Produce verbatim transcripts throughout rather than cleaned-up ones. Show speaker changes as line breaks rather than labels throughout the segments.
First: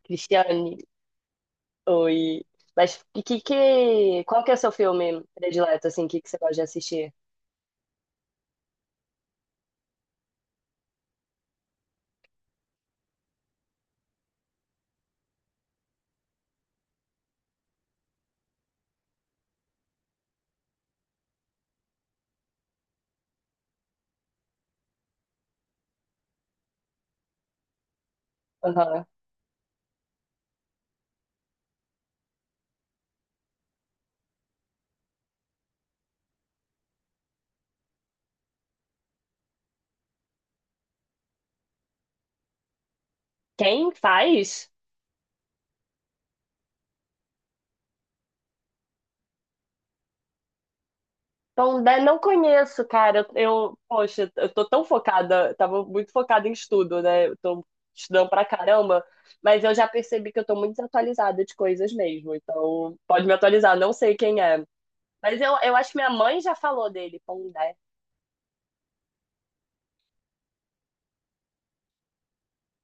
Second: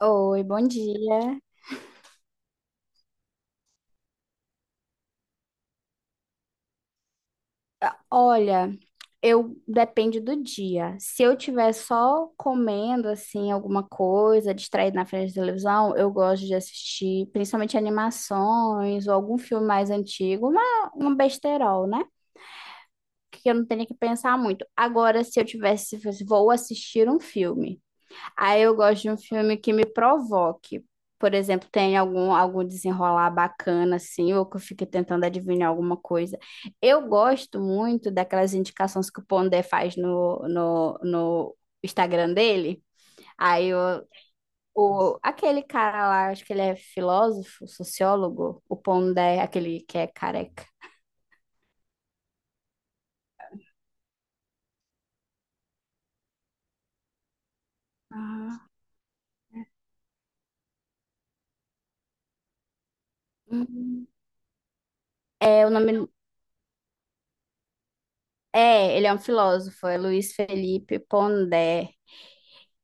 Oi, bom
Cristiane,
dia.
oi. Mas e que, que, qual que é o seu filme predileto, assim, que, que você gosta de assistir?
Olha, eu depende do dia. Se eu tiver só comendo assim alguma coisa, distraída na frente da televisão, eu gosto de assistir principalmente animações ou algum filme mais antigo, uma, um besterol, né? Que eu não tenho que pensar muito. Agora, se eu tivesse, se fosse, vou assistir um filme. Aí eu gosto
Aham.
de um filme que me provoque. Por exemplo, tem algum, algum desenrolar bacana, assim, ou que eu fique tentando adivinhar alguma coisa. Eu gosto muito daquelas indicações que o Pondé faz no, no, no Instagram dele. Aí eu,
Quem faz?
o, aquele cara lá, acho que ele é filósofo, sociólogo, o Pondé, aquele que é careca.
Então, né, não conheço, cara. Eu, eu- poxa, eu tô tão focada, tava muito focada em estudo, né? Eu tô estudando pra
Ah.
caramba, mas eu já percebi que eu tô muito desatualizada de coisas mesmo. Então, pode me atualizar, não
Hum.
sei quem é. Mas eu,
É, o
eu acho
nome...
que minha mãe já falou dele, Pondé.
É, ele é um filósofo, é Luiz Felipe Pondé.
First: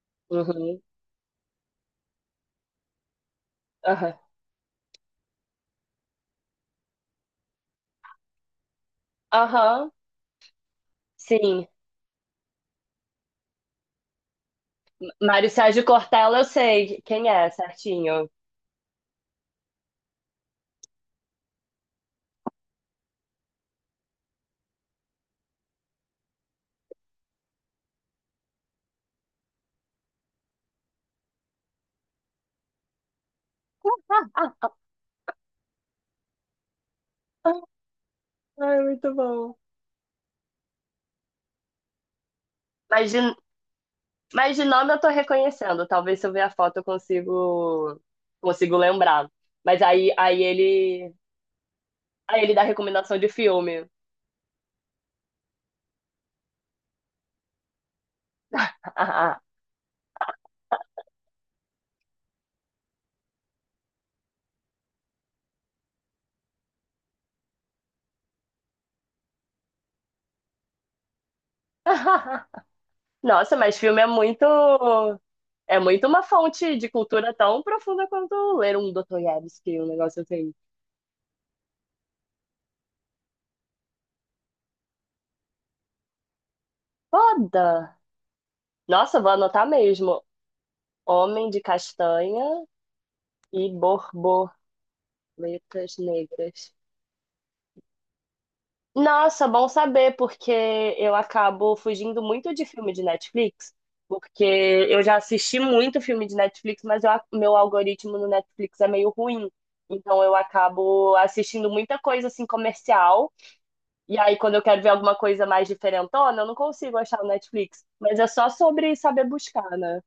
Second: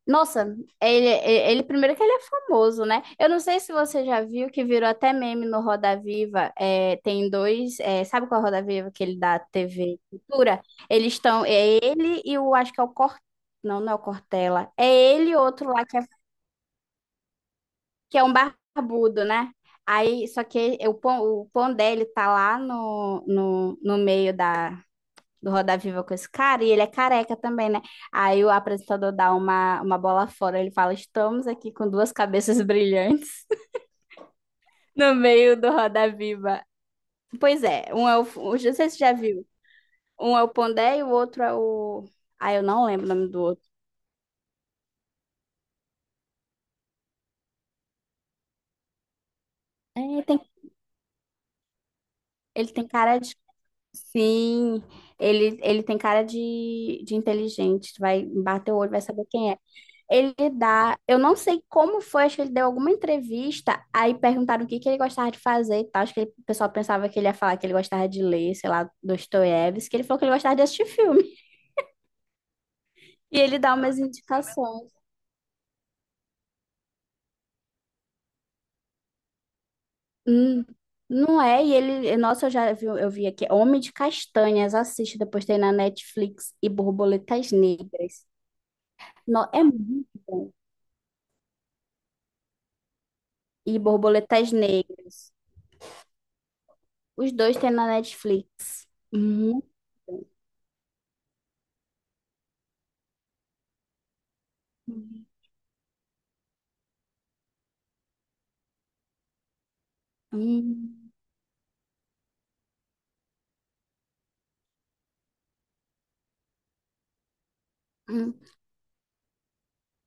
Nossa,
Uhum.
ele, ele primeiro que ele é famoso, né? Eu não sei se você
Aham.
já viu que virou até meme no Roda Viva. É, tem dois, é, sabe qual é o Roda Viva que ele dá
Aham.
T V Cultura? Eles estão,
Sim.
é ele e o, acho que é o Cor, não, não é o Cortella. É ele e
Mário
outro
Sérgio
lá que é,
Cortella, eu sei quem é,
que é
certinho.
um barbudo, né? Aí, só que o pão, o pão dele tá lá no, no, no meio da, do Roda Viva com esse cara, e ele é careca também, né? Aí o apresentador dá uma, uma bola fora, ele fala: Estamos aqui com duas cabeças brilhantes
Ah,
no meio do Roda Viva. Pois é, um é o. Não sei
ai,
se você já
muito
viu.
bom.
Um é o Pondé e o outro é o. Ah, eu não lembro o
mas
nome
de,
do outro.
mas de nome eu tô reconhecendo. Talvez se eu ver a foto eu consigo, consigo lembrar. Mas
É,
aí,
ele tem,
aí ele, aí ele dá
ele tem
recomendação
cara
de
de.
filme.
Sim, ele, ele tem cara de, de inteligente. Vai bater o olho, vai saber quem é. Ele dá, eu não sei como foi, acho que ele deu alguma entrevista, aí perguntaram o que que ele gostava de fazer e tal. Acho que ele- o pessoal pensava que ele ia falar que ele gostava de ler, sei lá, Dostoiévski, que ele falou que ele gostava de assistir filme. E
Nossa,
ele dá
mas
umas
filme é muito,
indicações.
é muito uma fonte de cultura tão profunda quanto ler um Dostoiévski, um negócio assim.
Hum, não é? E ele, nossa, eu já vi, eu vi aqui, Homem de Castanhas, assiste, depois tem na Netflix e Borboletas
Foda!
Negras.
Nossa, vou
Não, é
anotar
muito
mesmo.
bom.
Homem de Castanha e
E Borboletas
Borbô.
Negras.
Letras negras.
Os dois tem na Netflix.
Nossa,
Muito
bom saber,
bom.
porque eu acabo fugindo muito de filme de Netflix, porque eu já
Hum.
assisti muito filme de Netflix, mas eu- meu algoritmo no Netflix é meio ruim. Então eu
Hum.
acabo assistindo muita coisa assim comercial, e aí quando eu quero ver alguma coisa mais diferentona, eu não consigo achar no Netflix. Mas é
Hum.
só sobre saber buscar, né?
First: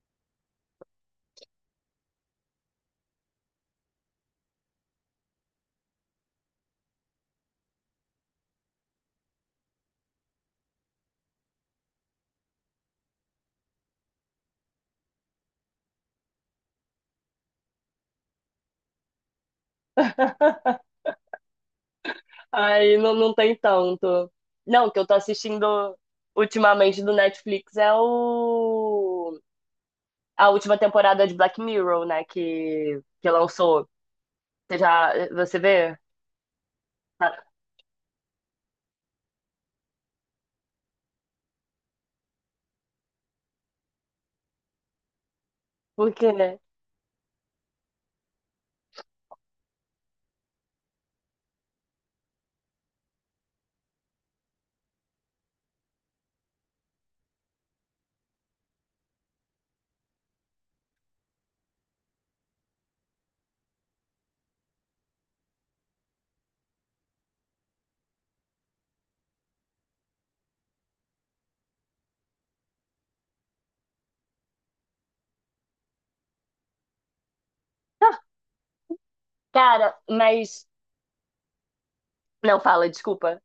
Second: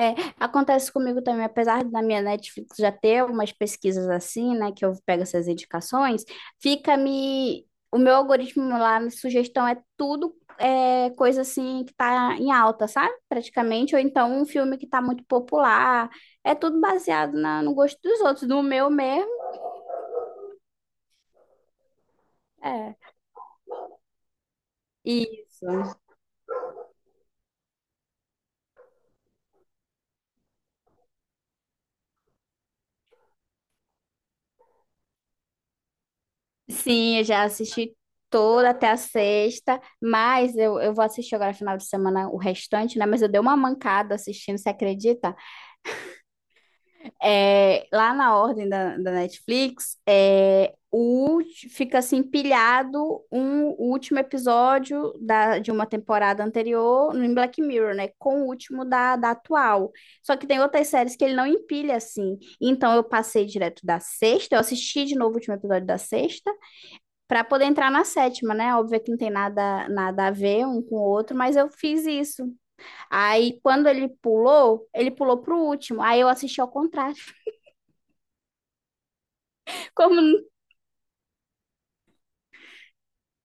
É, acontece comigo também, apesar da minha Netflix já ter umas pesquisas assim, né, que eu pego essas indicações, fica me... O meu algoritmo lá, minha sugestão é tudo é, coisa assim que tá em alta, sabe? Praticamente, ou então um filme que tá muito popular. É tudo baseado na- no gosto dos outros, no meu mesmo,
Aí
é.
não, não tem tanto. Não, o que eu tô assistindo
Isso.
ultimamente do Netflix é o a última temporada de Black Mirror, né? Que, que lançou. Você já. Você vê?
Sim, eu
Ah,
já assisti toda até a sexta, mas eu, eu vou assistir agora final de semana o restante, né? Mas eu dei uma mancada assistindo, você acredita?
por quê, né?
É, lá na ordem da, da Netflix, é, o, ulti- fica assim empilhado um o último episódio da, de uma temporada anterior no em Black Mirror, né? Com o último da, da atual. Só que tem outras séries que ele não empilha assim. Então eu passei direto da sexta, eu assisti de novo o último episódio da sexta, para poder entrar na sétima, né? Óbvio que não tem nada, nada a ver um com o outro, mas eu fiz isso. Aí quando ele pulou, ele pulou pro último. Aí eu assisti ao contrário.
Ah, cara,
Como
mas. Não, fala, desculpa.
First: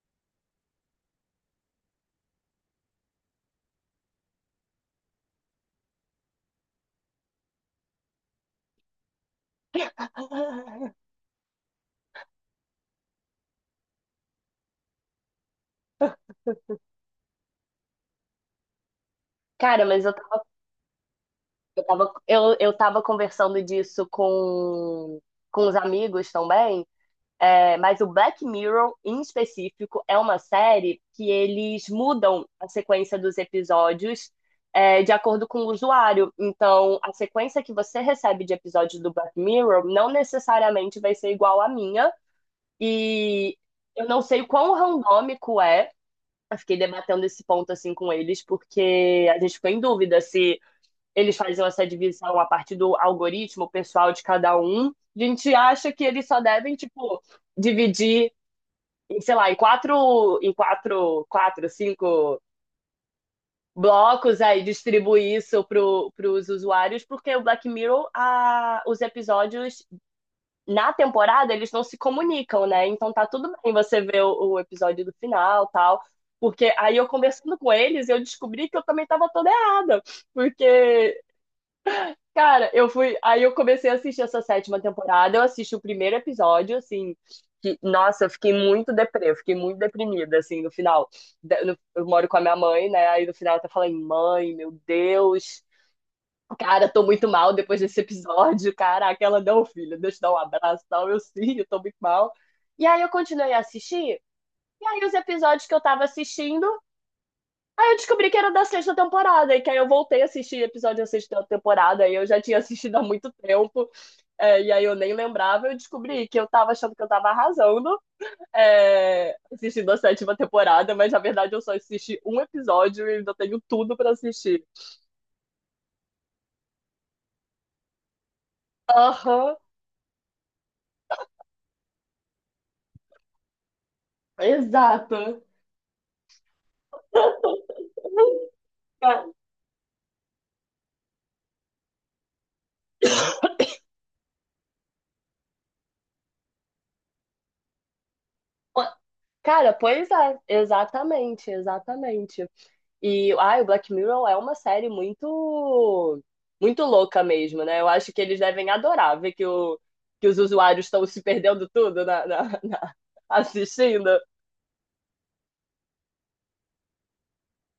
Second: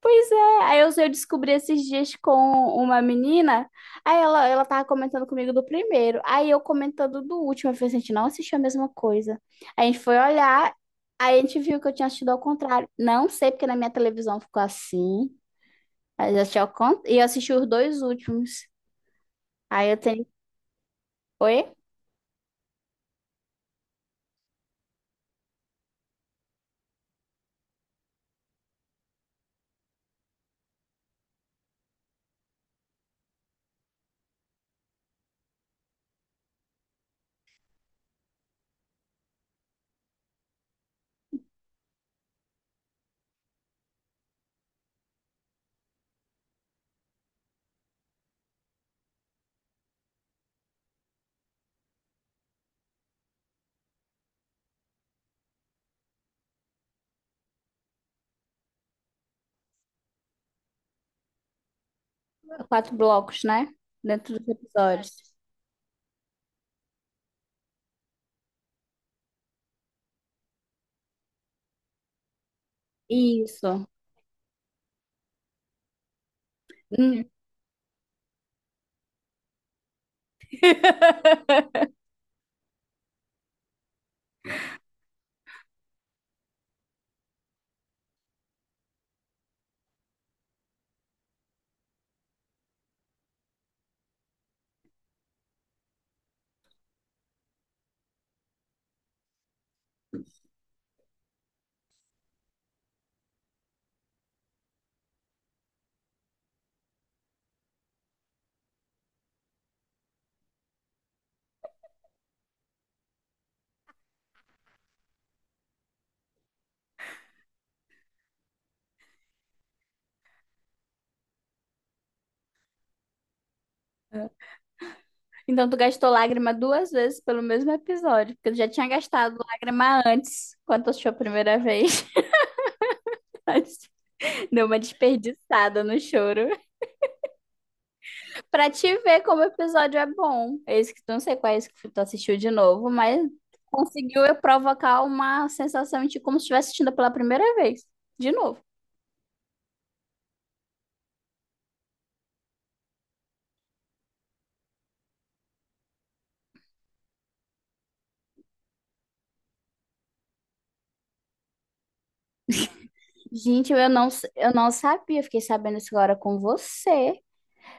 pois é, aí eu, eu descobri esses dias com uma menina, aí ela, ela tava comentando comigo do primeiro, aí eu comentando do último, eu falei assim, a gente não assistiu a mesma coisa. Aí a gente foi olhar, aí a gente viu que eu tinha assistido ao contrário. Não sei porque na minha televisão ficou assim, mas eu assisti ao contrário, e eu assisti os dois últimos.
Cara,
Aí eu
mas eu
tenho,
tava,
oi?
eu tava, eu, eu tava conversando disso com, com os amigos também. É, mas o Black Mirror, em específico, é uma série que eles mudam a sequência dos episódios é, de acordo com o usuário. Então, a sequência que você recebe de episódios do Black Mirror não necessariamente vai ser igual à minha. E eu não sei o quão randômico é. Eu fiquei debatendo esse ponto assim com eles, porque a gente ficou em dúvida se eles faziam essa divisão a partir do algoritmo pessoal de cada um. A gente acha que eles só devem, tipo, dividir em, sei lá, em quatro, em quatro, quatro, cinco
Quatro blocos, né? Dentro
blocos,
dos
aí
episódios.
distribuir isso pro os usuários, porque o Black Mirror, a, os episódios na temporada, eles não se comunicam, né? Então tá tudo bem
Isso.
você ver o, o episódio do final tal. Porque aí eu
Hum.
conversando com eles, eu descobri que eu também estava toda errada. Porque cara, eu fui. Aí eu comecei a assistir essa sétima temporada. Eu assisti o primeiro episódio, assim. Que, nossa, eu fiquei muito deprê, eu fiquei muito deprimida, assim, no final. De- no- Eu moro com a minha mãe, né? Aí no final eu até falei, mãe, meu Deus. Cara, tô muito mal depois desse episódio. Caraca, ela não, filha, deixa eu dar um abraço e tal. Eu sim, eu tô muito mal. E aí eu continuei a assistir. E aí os episódios que eu tava assistindo, aí eu descobri que era da sexta temporada. E que aí eu voltei a assistir episódio da sexta temporada. E eu já tinha assistido há muito tempo. É, e aí eu nem lembrava, eu descobri que eu tava achando que eu tava arrasando, é, assistindo a sétima temporada, mas na verdade eu só assisti um episódio e ainda tenho tudo pra assistir.
Então, tu gastou lágrima duas vezes pelo mesmo episódio, porque tu já tinha gastado
Aham,
lágrima antes, quando tu assistiu a primeira vez. Mas deu uma
exato.
desperdiçada no choro. Pra te ver como o episódio é bom. Esse que tu não sei qual é esse que tu assistiu de novo, mas conseguiu eu provocar uma sensação de como se estivesse assistindo pela primeira vez. De novo.
Cara, pois é, exatamente, exatamente. E ai, o Black Mirror é uma série muito muito louca mesmo, né? Eu acho que eles devem adorar ver que, o, que os usuários estão se perdendo tudo na, na- na-
Gente, eu
assistindo.
não, eu não sabia, fiquei sabendo isso agora com você.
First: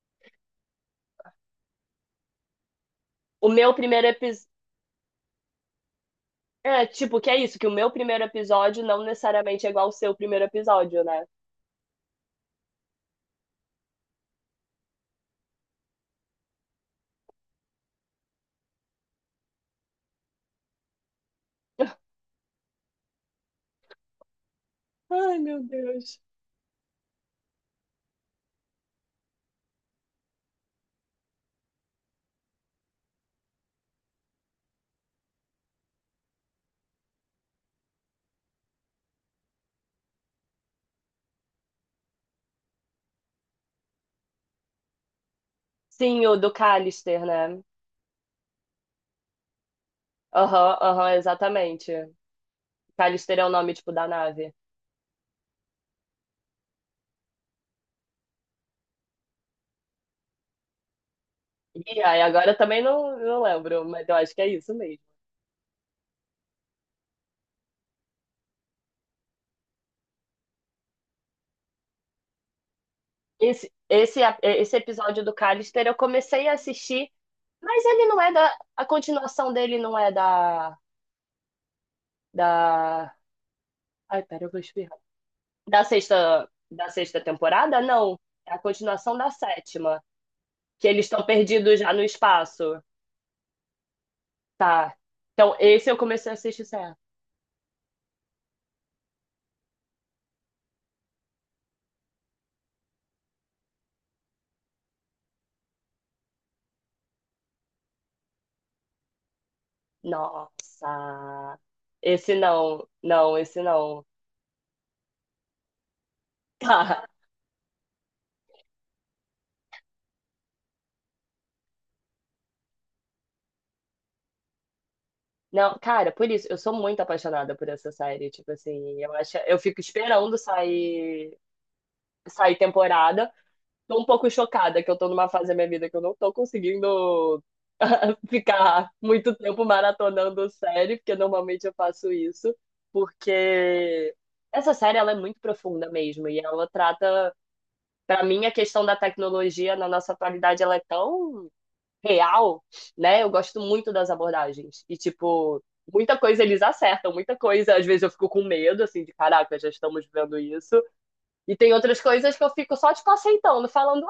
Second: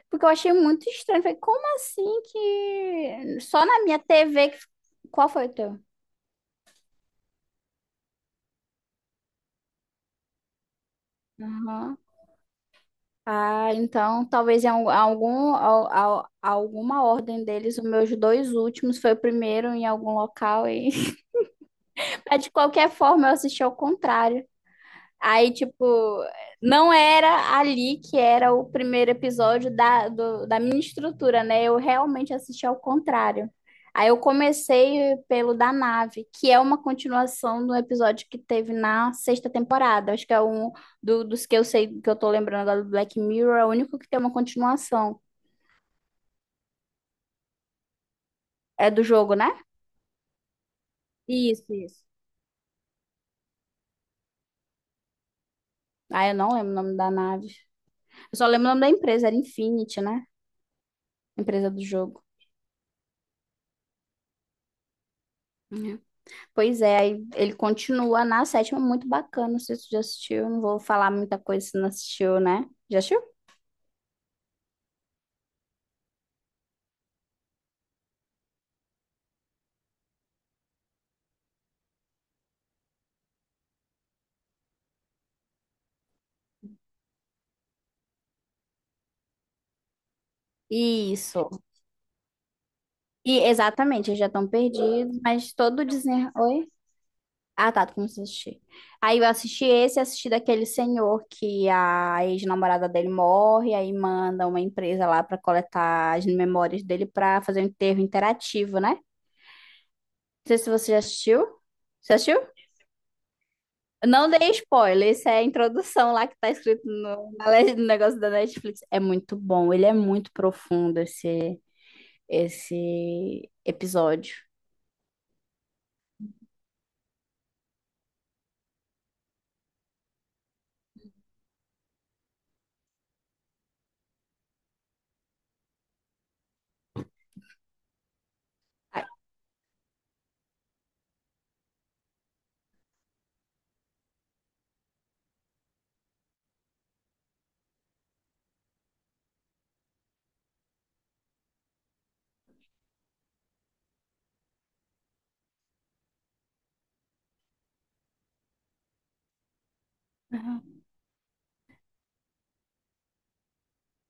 Porque eu achei muito estranho. Falei, como assim que.
O
Só
meu
na minha
primeiro episódio.
T V que. Qual foi o teu?
É, tipo, que é isso, que o meu primeiro episódio não necessariamente é igual ao seu primeiro episódio, né?
Aham. Ah, então talvez em al- algum, al- al- alguma ordem deles, os meus dois últimos foi o primeiro em algum local e mas de qualquer forma eu assisti ao contrário.
Ai,
Aí,
meu
tipo,
Deus.
não era ali que era o primeiro episódio da, do- da minha estrutura, né? Eu realmente assisti ao contrário. Aí eu comecei pelo da nave, que é uma continuação do episódio que teve na sexta temporada. Acho que é um do- dos que eu sei, que eu tô lembrando agora do Black Mirror, é o único que tem uma continuação.
Sim, o do Callister, né?
É do jogo, né?
Aham, aham,
Isso, isso.
exatamente. Callister é o nome, tipo, da nave.
Ah, eu não lembro o nome da nave. Eu só lembro o nome da empresa, era Infinity, né? Empresa do
E aí,
jogo.
agora eu também não, não lembro, mas eu acho que é isso mesmo.
Pois é, aí ele continua na sétima, muito bacana. Não sei se você já assistiu, não vou falar muita coisa se não assistiu, né? Já assistiu?
Esse, esse, esse episódio do Callister eu comecei a assistir, mas ele não é da. A continuação dele não é da. Da. Ai, pera, eu vou espirrar. Da sexta, da sexta temporada? Não. É a continuação da sétima. Que eles estão
Isso.
perdidos já no espaço.
E exatamente, eles já estão
Tá.
perdidos, mas
Então,
todo o
esse eu comecei
desenrolar.
a assistir
Oi?
certo.
Ah, tá, tu começou a assistir. Aí eu assisti esse, assisti daquele senhor que a ex-namorada dele morre, aí manda uma empresa lá pra coletar as memórias dele pra fazer um enterro interativo, né? Não sei se você já assistiu.
Nossa.
Você
Esse
assistiu?
não. Não, esse não.
Não dei spoiler, isso é a introdução lá que tá escrito
Tá.
no, na le- no negócio da Netflix. É muito bom, ele é muito profundo esse, esse episódio.
Não, cara, por isso, eu sou muito apaixonada por essa série. Tipo assim, eu acho, eu fico esperando sair, sair temporada. Tô um pouco chocada que eu tô numa fase da minha vida que eu não tô conseguindo ficar
Ai,
muito tempo maratonando série, porque normalmente eu faço isso, porque essa série ela é muito profunda mesmo e ela trata, para mim, a questão da tecnologia na nossa atualidade ela é tão real, né? Eu gosto muito das abordagens e tipo muita coisa eles acertam, muita coisa. Às vezes eu fico com medo, assim, de caraca, já estamos vendo isso.
uhum.
E tem outras coisas que eu fico só, tipo, aceitando, falando,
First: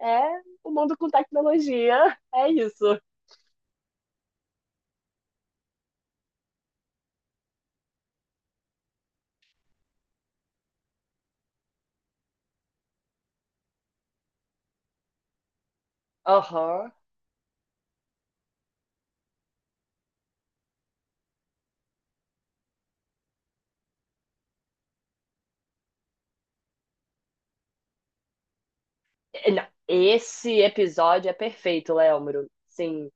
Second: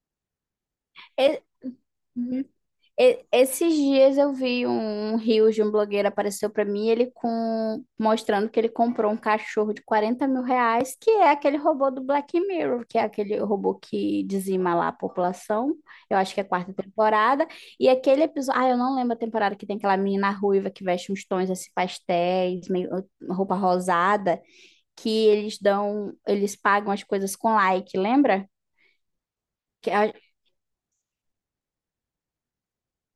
é, é o mundo com tecnologia,
E-
é isso.
E- Esses dias eu vi um um reel de um blogueiro apareceu pra mim, ele com mostrando que ele comprou um cachorro de quarenta mil reais, que é aquele robô do Black Mirror, que é aquele robô que dizima lá a população. Eu acho que é a quarta
Aham.
temporada. E aquele episódio, ah, eu não lembro a temporada que tem aquela menina ruiva que veste uns tons assim pastéis, meio roupa rosada, que eles dão, eles pagam as coisas com like, lembra?
Não,
Que a-
esse episódio é perfeito, Léomuro. Sim,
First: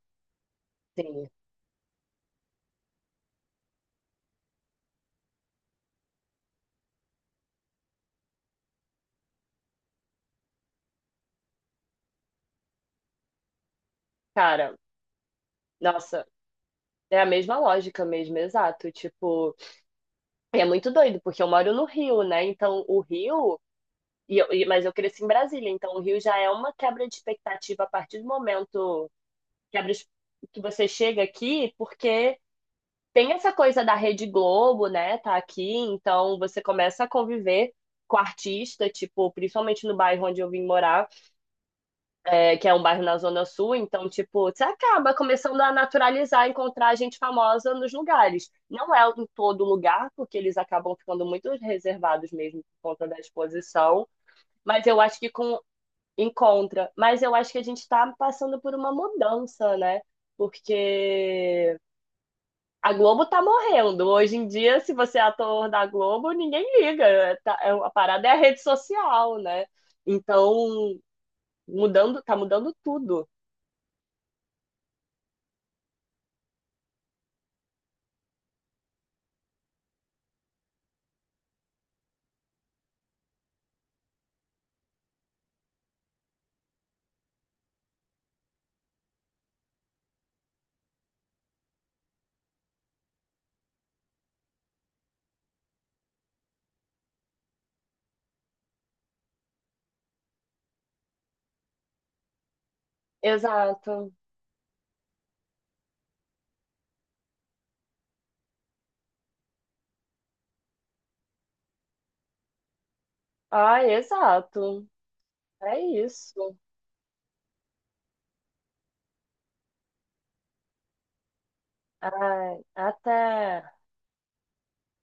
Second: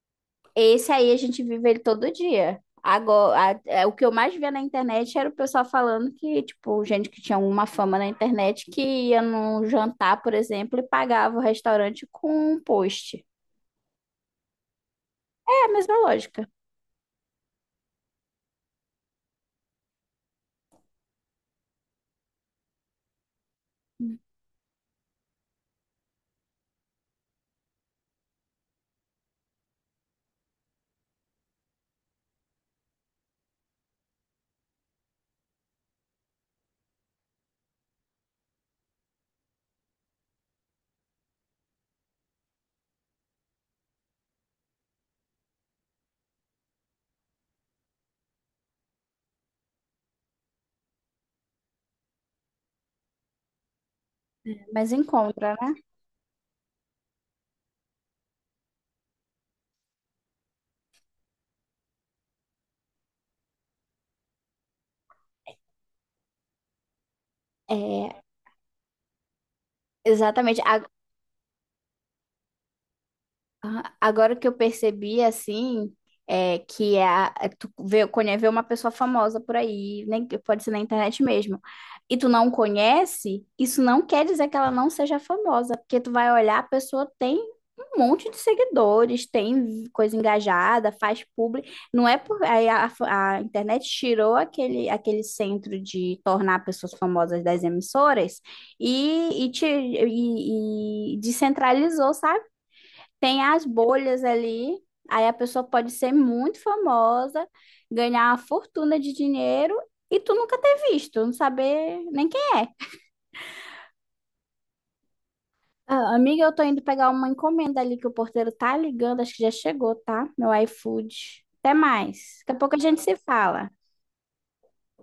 Esse aí a
sim.
gente vive ele todo dia. Agora, a- é, o que eu mais via na internet era o pessoal falando que, tipo, gente que tinha uma fama na internet que ia num jantar, por exemplo, e pagava o restaurante com um post.
Cara,
É a mesma
nossa,
lógica,
é a mesma lógica mesmo, exato. Tipo, é muito doido, porque eu moro no Rio, né? Então, o Rio. E eu- e- mas eu cresci em Brasília, então o Rio já é uma quebra de expectativa a partir do momento quebra es- que você chega aqui, porque tem essa coisa da Rede Globo, né? Tá aqui, então você começa a conviver com artista, tipo, principalmente no bairro onde eu vim morar é, que é um bairro na Zona Sul, então, tipo, você acaba começando a naturalizar, encontrar gente famosa nos lugares. Não é em todo lugar, porque eles acabam ficando muito reservados mesmo por conta da exposição, mas
mas
eu acho que
encontra,
com
né?
encontra. Mas eu acho que a gente está passando por uma mudança, né? Porque a Globo tá morrendo. Hoje em dia, se você é ator da Globo, ninguém liga. É, tá- é- A
É,
parada é a rede social, né?
exatamente.
Então, mudando, tá mudando tudo.
Ah, agora que eu percebi, assim, é que é a, é tu vê, conhe- vê uma pessoa famosa por aí, nem, pode ser na internet mesmo, e tu não conhece, isso não quer dizer que ela não seja famosa, porque tu vai olhar, a pessoa tem um monte de seguidores, tem coisa engajada, faz publi, não é por... Aí a, a internet tirou aquele, aquele centro de tornar pessoas famosas das emissoras e, e, te, e e descentralizou, sabe? Tem as
Exato.
bolhas ali, aí a pessoa pode ser muito famosa, ganhar uma fortuna de dinheiro e tu nunca ter visto, não saber nem quem é.
Ai, exato. É
Ah, amiga,
isso.
eu tô indo pegar uma encomenda ali que o porteiro tá ligando, acho que já chegou, tá? Meu iFood. Até mais. Daqui
Ai,
a pouco a gente se
até.
fala.